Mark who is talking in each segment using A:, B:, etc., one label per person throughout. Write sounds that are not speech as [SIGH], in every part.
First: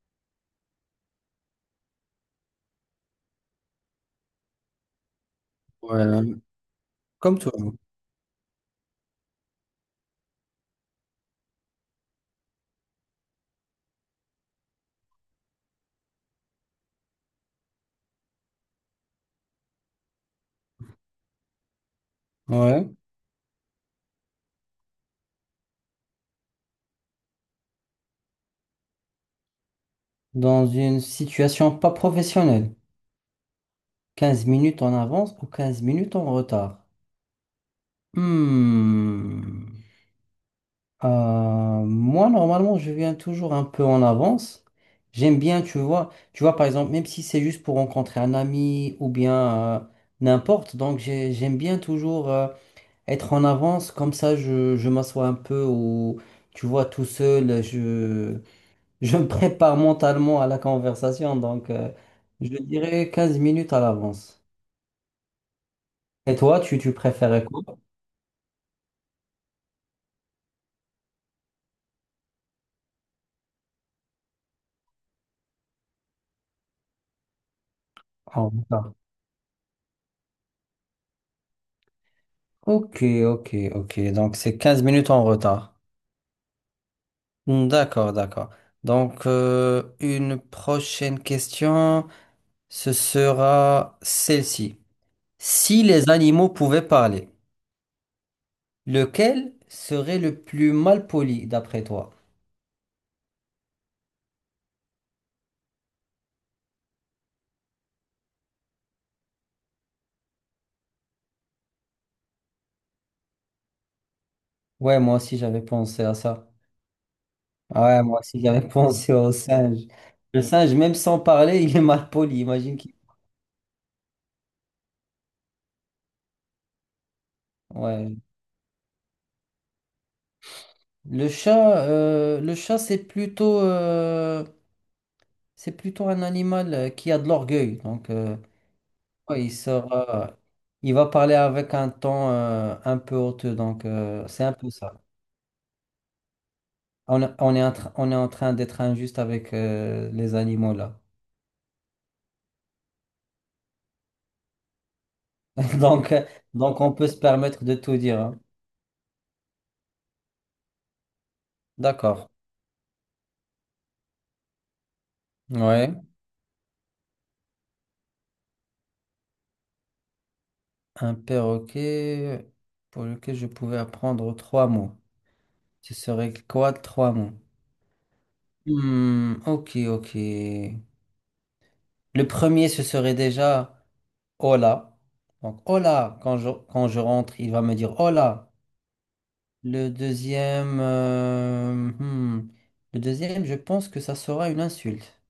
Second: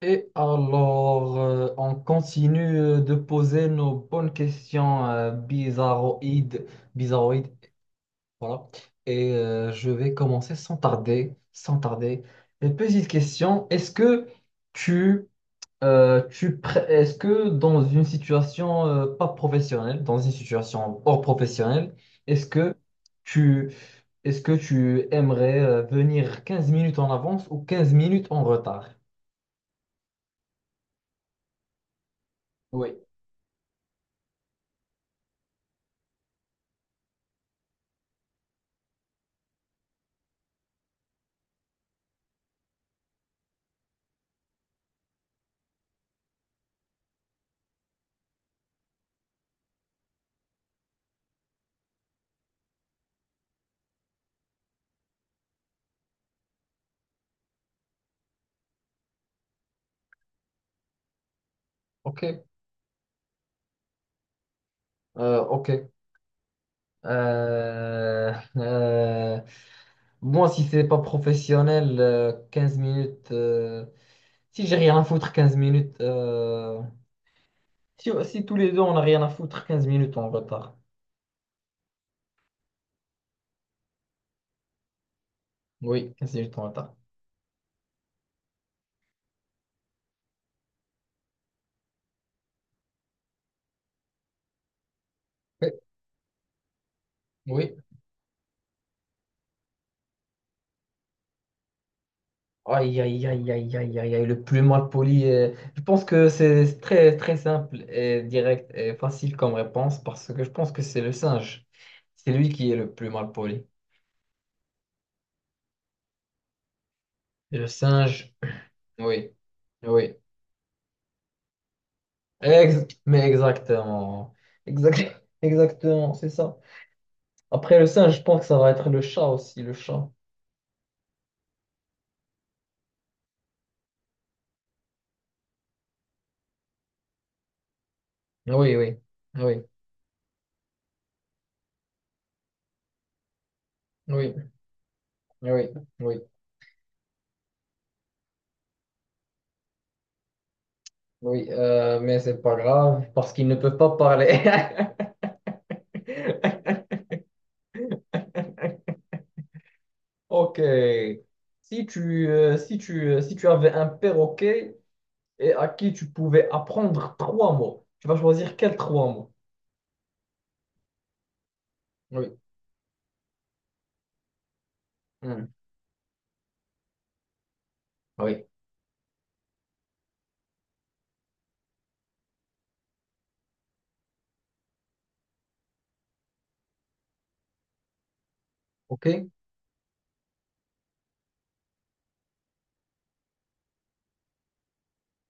A: Et alors, on continue de poser nos bonnes questions
B: Ouais,
A: bizarroïdes,
B: comme
A: bizarroïdes,
B: toi.
A: voilà. Et je vais commencer sans tarder, sans tarder. Une petite question, est-ce que tu, est-ce que dans une situation pas professionnelle, dans une situation hors professionnelle, est-ce que
B: Ouais.
A: tu, est-ce que tu aimerais venir 15 minutes en avance ou 15 minutes en retard?
B: Dans une situation pas professionnelle.
A: Oui.
B: Quinze minutes en avance ou 15 minutes en retard. Hmm. Moi, normalement, je viens toujours un peu en avance. J'aime bien, tu vois, par exemple, même si c'est juste pour rencontrer un ami ou bien n'importe, donc j'aime bien toujours être en avance, comme ça je m'assois un peu ou, tu vois, tout seul, je me prépare mentalement à la conversation, donc
A: Ok.
B: je dirais 15 minutes à l'avance.
A: Ok.
B: Et toi, tu préférais quoi?
A: Euh, euh, moi, si c'est pas professionnel, 15 minutes. Si j'ai rien à foutre, 15 minutes. Si
B: En
A: tous les deux,
B: retard.
A: on a rien à foutre, 15 minutes en retard.
B: Ok, ok, ok. Donc c'est 15 minutes en retard.
A: Oui, quinze minutes en retard.
B: Hmm, d'accord, d'accord. Donc une prochaine question, ce sera celle-ci.
A: Oui.
B: Si les animaux pouvaient parler,
A: Oui.
B: lequel serait le plus mal poli d'après toi?
A: Aïe, aïe, aïe, aïe, aïe, aïe, aïe, le plus mal poli. Je pense que c'est très, très simple et direct et facile comme réponse parce que je pense que c'est le singe. C'est lui qui est le plus mal poli.
B: Ouais, moi aussi j'avais pensé à ça.
A: Le
B: Ah ouais, moi
A: singe,
B: aussi, j'avais [LAUGHS] pensé
A: oui.
B: au singe.
A: Oui.
B: Le singe, même sans parler, [LAUGHS] il est mal poli. Imagine
A: Ex-
B: qu'il.
A: mais exactement. [LAUGHS] Exactement, c'est ça. Après le
B: Ouais.
A: singe, je pense que ça va être le chat aussi, le chat.
B: Le chat, c'est plutôt un animal qui a de l'orgueil. Donc,
A: Oui, oui,
B: ouais, il
A: oui,
B: sera, il va parler avec un ton un peu hauteux. Donc,
A: oui,
B: c'est un peu ça.
A: oui, oui,
B: On est en train d'être injuste avec les animaux là.
A: oui. Mais c'est pas grave parce qu'ils ne peuvent pas parler.
B: [LAUGHS] Donc, donc, on
A: [LAUGHS]
B: peut se permettre de tout dire, hein.
A: Ok. Si tu,
B: D'accord.
A: euh, si tu, euh, si tu avais un perroquet et à qui
B: Ouais.
A: tu pouvais apprendre trois mots, tu vas choisir quels trois mots?
B: Un
A: Oui.
B: perroquet pour lequel je pouvais apprendre trois mots.
A: Hmm.
B: Ce serait quoi trois mots?
A: Oui.
B: Hmm, ok, ok. Le premier, ce serait déjà hola. Donc hola, quand quand je rentre, il va me dire hola.
A: Ok.
B: Le deuxième, euh, hmm, le deuxième, je pense que ça sera une insulte.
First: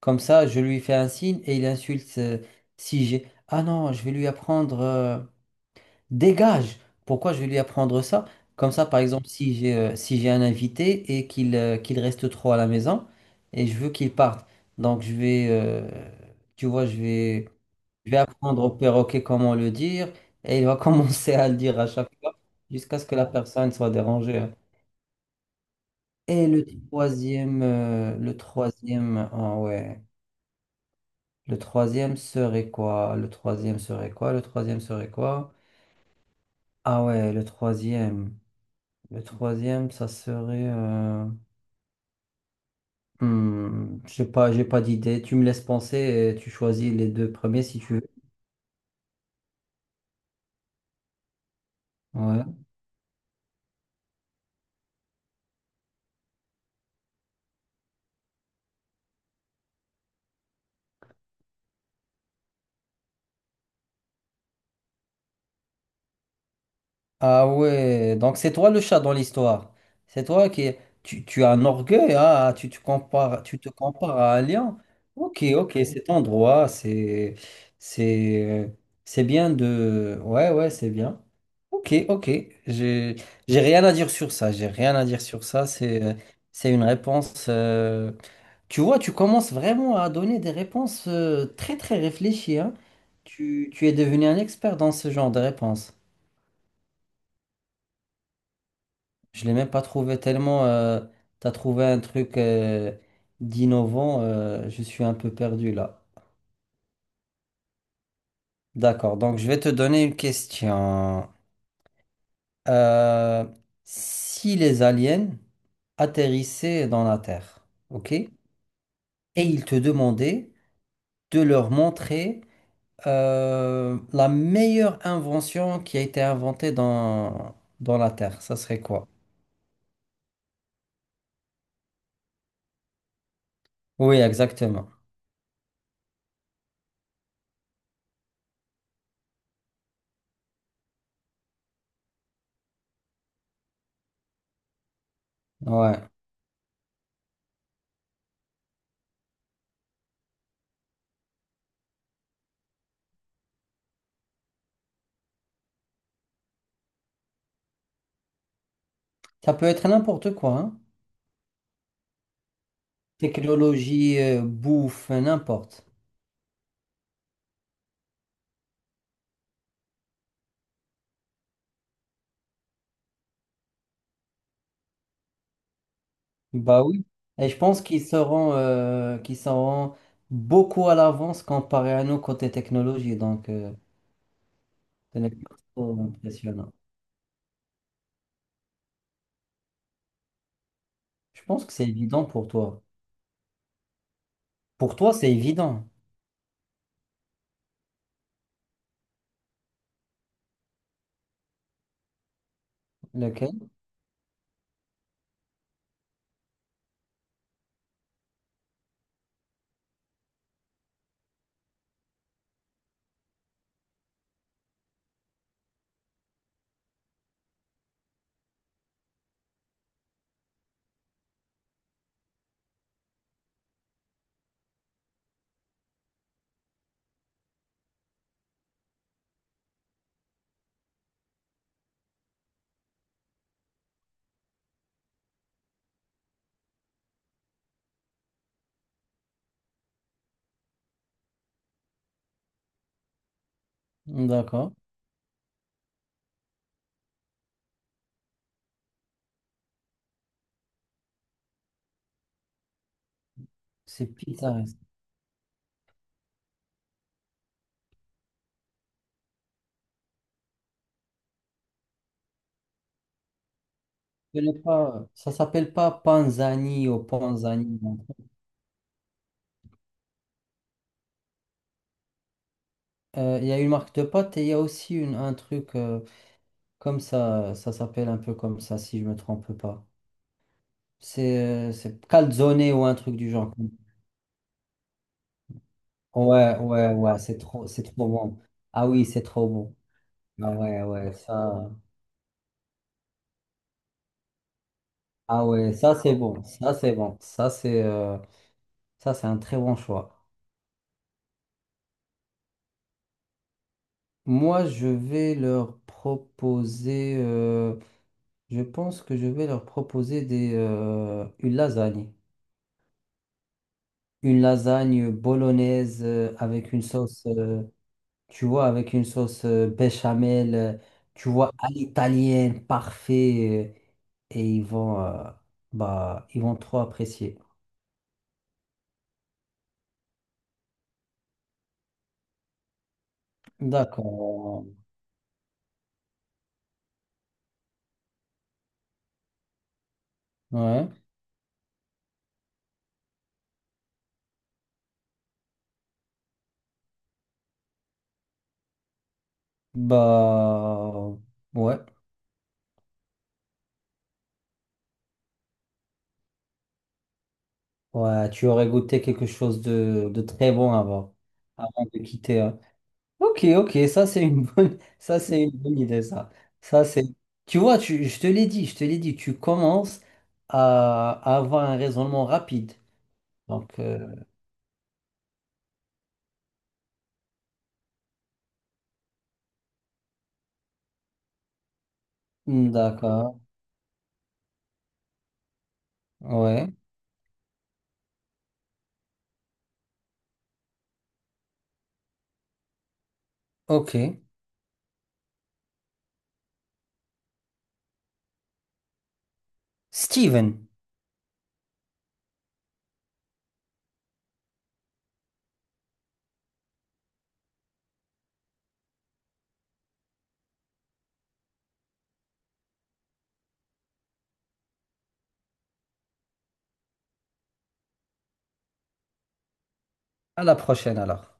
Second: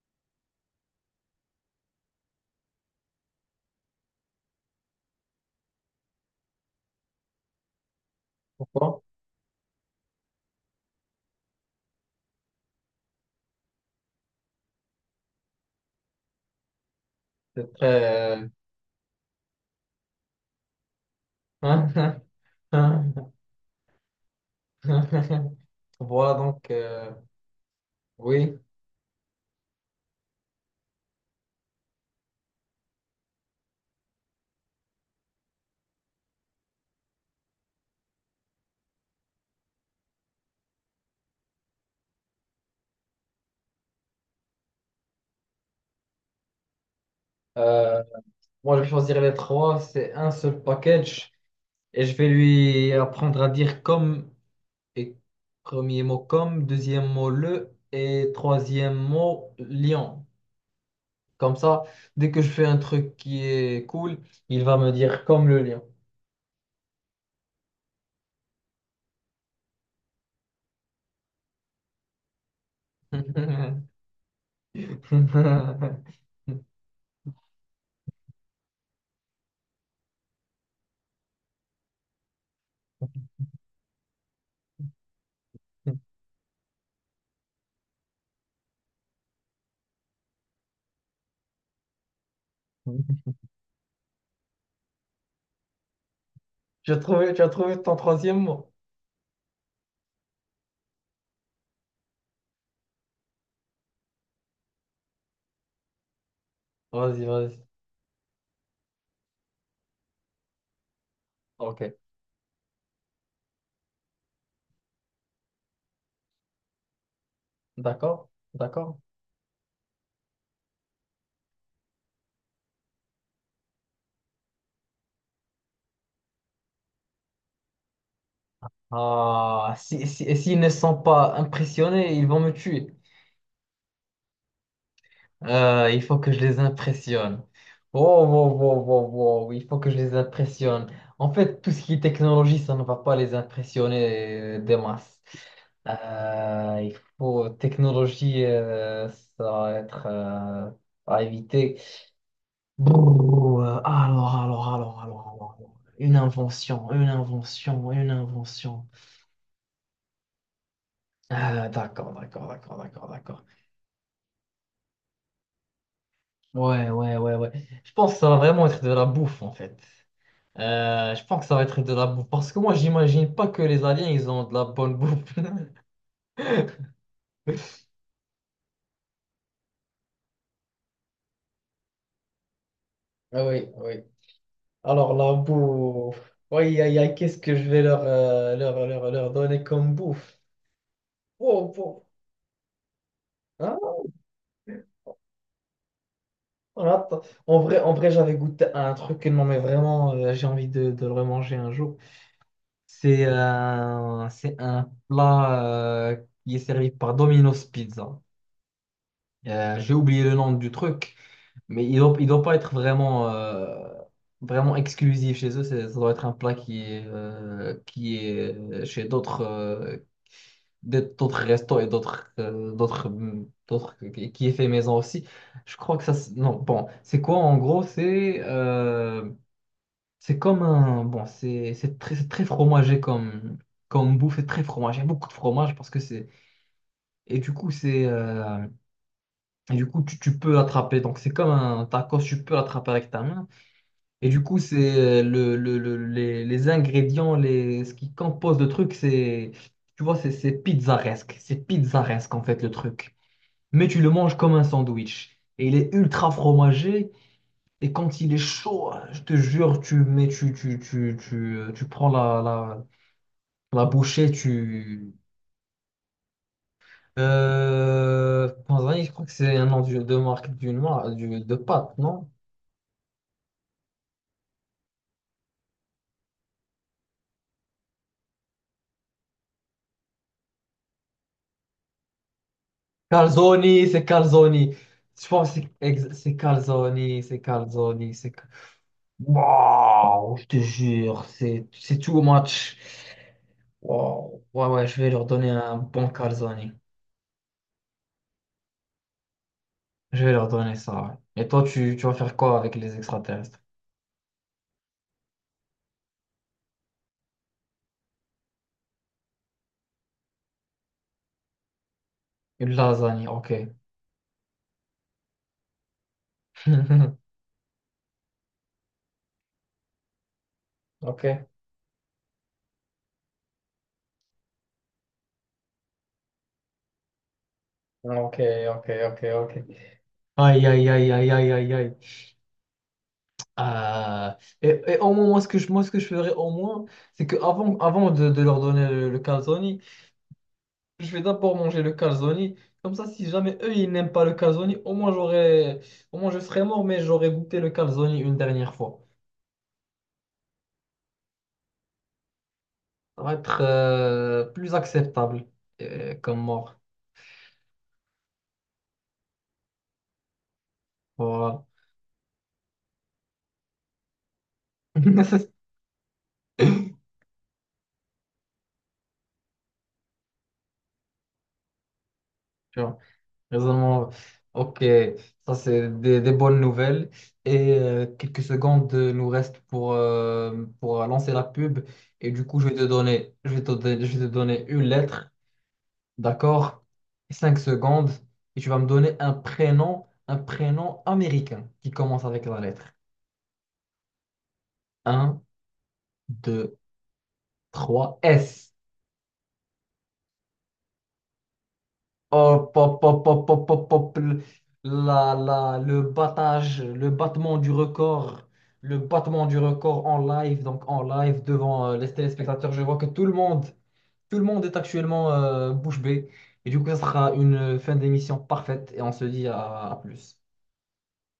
B: Comme ça, je lui fais un signe et il insulte si j'ai. Ah non, je vais lui apprendre, dégage! Pourquoi je vais lui apprendre ça? Comme ça, par
A: Pourquoi?
B: ouais exemple, si j'ai si j'ai un invité et qu'il reste trop à la maison et je veux qu'il parte, donc tu vois,
A: C'est
B: je vais
A: très...
B: apprendre au perroquet comment le dire et il va [LAUGHS] commencer à le dire à chaque
A: euh,
B: fois jusqu'à ce que la
A: [LAUGHS]
B: personne soit dérangée, hein.
A: [LAUGHS] Voilà donc,
B: Le
A: oui.
B: troisième, ah ouais, le troisième serait quoi? Le troisième serait quoi? Le troisième serait quoi? Ah ouais, le troisième. Le troisième, ça serait... hmm, j'ai pas d'idée. Tu me laisses penser et tu choisis les deux premiers si tu
A: Euh,
B: veux.
A: moi, je vais choisir les trois. C'est un seul package et je vais
B: Ouais.
A: lui apprendre à dire comme et premier mot comme, deuxième mot le et troisième mot lion. Comme ça, dès que je fais un truc qui est cool, il va me dire comme le lion.
B: Ah ouais, donc c'est toi le chat dans l'histoire. C'est toi qui... tu as un orgueil, hein, ah, tu compares, tu te compares à un lion. Ok, ok, cet
A: [LAUGHS]
B: endroit, c'est... C'est... C'est bien de... Ouais, ouais, c'est bien. Ok, ok, j'ai j'ai rien à dire sur ça, j'ai rien à dire sur ça, c'est une réponse... tu vois, tu commences vraiment à donner des réponses très très réfléchies, hein. Tu es devenu un expert dans ce genre de réponses.
A: Tu as trouvé ton troisième mot?
B: Je l'ai même pas trouvé tellement. T'as trouvé un truc d'innovant. Je suis un peu perdu là.
A: Vas-y, vas-y.
B: D'accord. Donc je vais te donner une question.
A: Ok,
B: Euh, si les aliens atterrissaient dans la Terre, ok,
A: d'accord,
B: et
A: d'accord.
B: ils te demandaient de leur montrer la meilleure invention qui a été inventée dans la Terre, ça serait quoi?
A: Ah, si, si, et s'ils ne sont pas impressionnés, ils vont me tuer.
B: Oui, exactement.
A: Il faut que je les impressionne. Oh, wow, wow, wow, wow, il faut que je les impressionne. En fait, tout ce qui est technologie, ça ne va pas les impressionner des masses.
B: Ouais.
A: Il faut technologie, ça va être à éviter. Brrr, alors, alors. Une invention, une invention, une invention.
B: Ça peut être n'importe quoi, hein.
A: Ah, d'accord, d'accord, d'accord, d'accord, d'accord.
B: Technologie bouffe, n'importe.
A: Ouais, ouais, ouais, ouais. Je pense que ça va vraiment être de la bouffe, en fait. Je pense que ça va être de la bouffe. Parce que moi, j'imagine pas que les aliens, ils ont de la bonne bouffe.
B: Bah
A: [LAUGHS]
B: oui. Et je pense qu'ils seront beaucoup à l'avance comparé à nous côté technologie.
A: Ah
B: Donc,
A: oui,
B: euh,
A: oui. Alors
B: ce n'est
A: la
B: pas trop
A: bouffe. Oui,
B: impressionnant.
A: aïe, aïe, aïe, qu'est-ce que je vais leur donner comme bouffe?
B: Je pense
A: Oh
B: que c'est
A: oh.
B: évident pour toi.
A: Hein?
B: Pour toi, c'est évident.
A: On attend. En vrai, j'avais goûté à un truc, non mais vraiment, j'ai envie de le remanger un jour. C'est
B: Lequel?
A: euh, c'est un plat euh, qui est servi par Domino's Pizza. J'ai oublié le nom du truc, mais il doit pas être vraiment, vraiment exclusif chez eux. Ça doit être un plat qui est chez d'autres d'autres restos et d'autres qui est fait maison aussi. Je crois que ça. C'est- Non, bon, c'est quoi en gros? C'est comme un bon, c'est très C'est très fromagé comme bouffe, c'est très fromagé, beaucoup de fromage parce que c'est et du coup c'est Et du coup, tu peux l'attraper. Donc, c'est comme un tacos, tu peux l'attraper avec ta main. Et du coup,
B: D'accord.
A: c'est les ingrédients, ce qui compose le truc, c'est, tu vois, c'est pizzaresque. C'est pizzaresque, en fait, le truc. Mais tu
B: C'est
A: le manges comme un
B: pittoresque.
A: sandwich. Et il est ultra fromagé. Et quand il est chaud, je te jure, tu mets, tu, tu prends la bouchée,
B: Ce n'est pas,
A: tu.
B: ça s'appelle pas Panzani ou Panzani.
A: Je crois que c'est un nom de marque d'une marque, de pâte, non?
B: Il y a une marque de pâte et il y a aussi une, un truc comme ça. Ça s'appelle un peu comme ça, si je me trompe pas. C'est calzone ou un truc du genre.
A: Calzoni, c'est Calzoni. Je pense que c'est
B: Ouais, ouais, ouais,
A: Calzoni, c'est
B: c'est trop
A: Calzoni, c'est...
B: bon.
A: Cal-
B: Ah oui, c'est trop bon.
A: Waouh, je
B: Ah
A: te
B: ouais, ouais,
A: jure, c'est
B: ça.
A: c'est too much. Waouh, Ouais, ouais, je vais leur
B: Ah
A: donner
B: ouais,
A: un
B: ça
A: bon
B: c'est bon.
A: Calzoni.
B: Ça c'est bon. Ça c'est un très bon
A: Je
B: choix.
A: vais leur donner ça. Ouais. Et toi, tu vas faire quoi avec les extraterrestres?
B: Moi, je vais leur proposer. Je pense que je vais leur proposer des une lasagne.
A: Une lasagne, ok.
B: Une lasagne bolognaise avec une
A: [LAUGHS]
B: sauce. Tu vois, avec une sauce béchamel,
A: Ok,
B: tu vois, à l'italienne, parfait, et ils vont, bah, ils vont trop apprécier.
A: ok, ok, ok, ok. Aïe, aïe, aïe, aïe, aïe, aïe, aïe. Ah,
B: D'accord.
A: et au moins, moi, ce que je ferais au moins, c'est que avant de leur donner le calzone,
B: Ouais.
A: je vais d'abord manger le calzone. Comme ça, si jamais eux, ils n'aiment pas le calzone, au moins je serais mort, mais j'aurais goûté le calzone une dernière fois.
B: Bah, ouais.
A: Ça va être plus acceptable comme mort.
B: Ouais, tu aurais goûté quelque chose de très bon avant,
A: Voilà.
B: avant de quitter, hein. Ok, ok, ça c'est une bonne, [LAUGHS] ça c'est une
A: [LAUGHS]
B: bonne idée, ça. Ça c'est, tu vois, je te l'ai dit, je te l'ai dit, tu commences à avoir un raisonnement rapide.
A: Tu vois,
B: Donc,
A: raisonnement.
B: euh,
A: Ok, ça c'est des bonnes nouvelles. Et quelques secondes nous restent pour lancer la pub. Et du coup,
B: D'accord,
A: je vais te donner une lettre.
B: ouais,
A: D'accord? Cinq secondes et tu vas me donner un prénom américain qui commence avec la lettre.
B: ok.
A: Un, 2, 3, S.
B: Steven,
A: Hop, hop, hop, hop, hop, hop, hop. Le battage, le battement du record, le battement du record en live, donc en live devant les téléspectateurs. Je vois que tout le monde est actuellement bouche bée. Et du coup, ça sera une fin d'émission parfaite et on se dit à plus.
B: à la prochaine alors.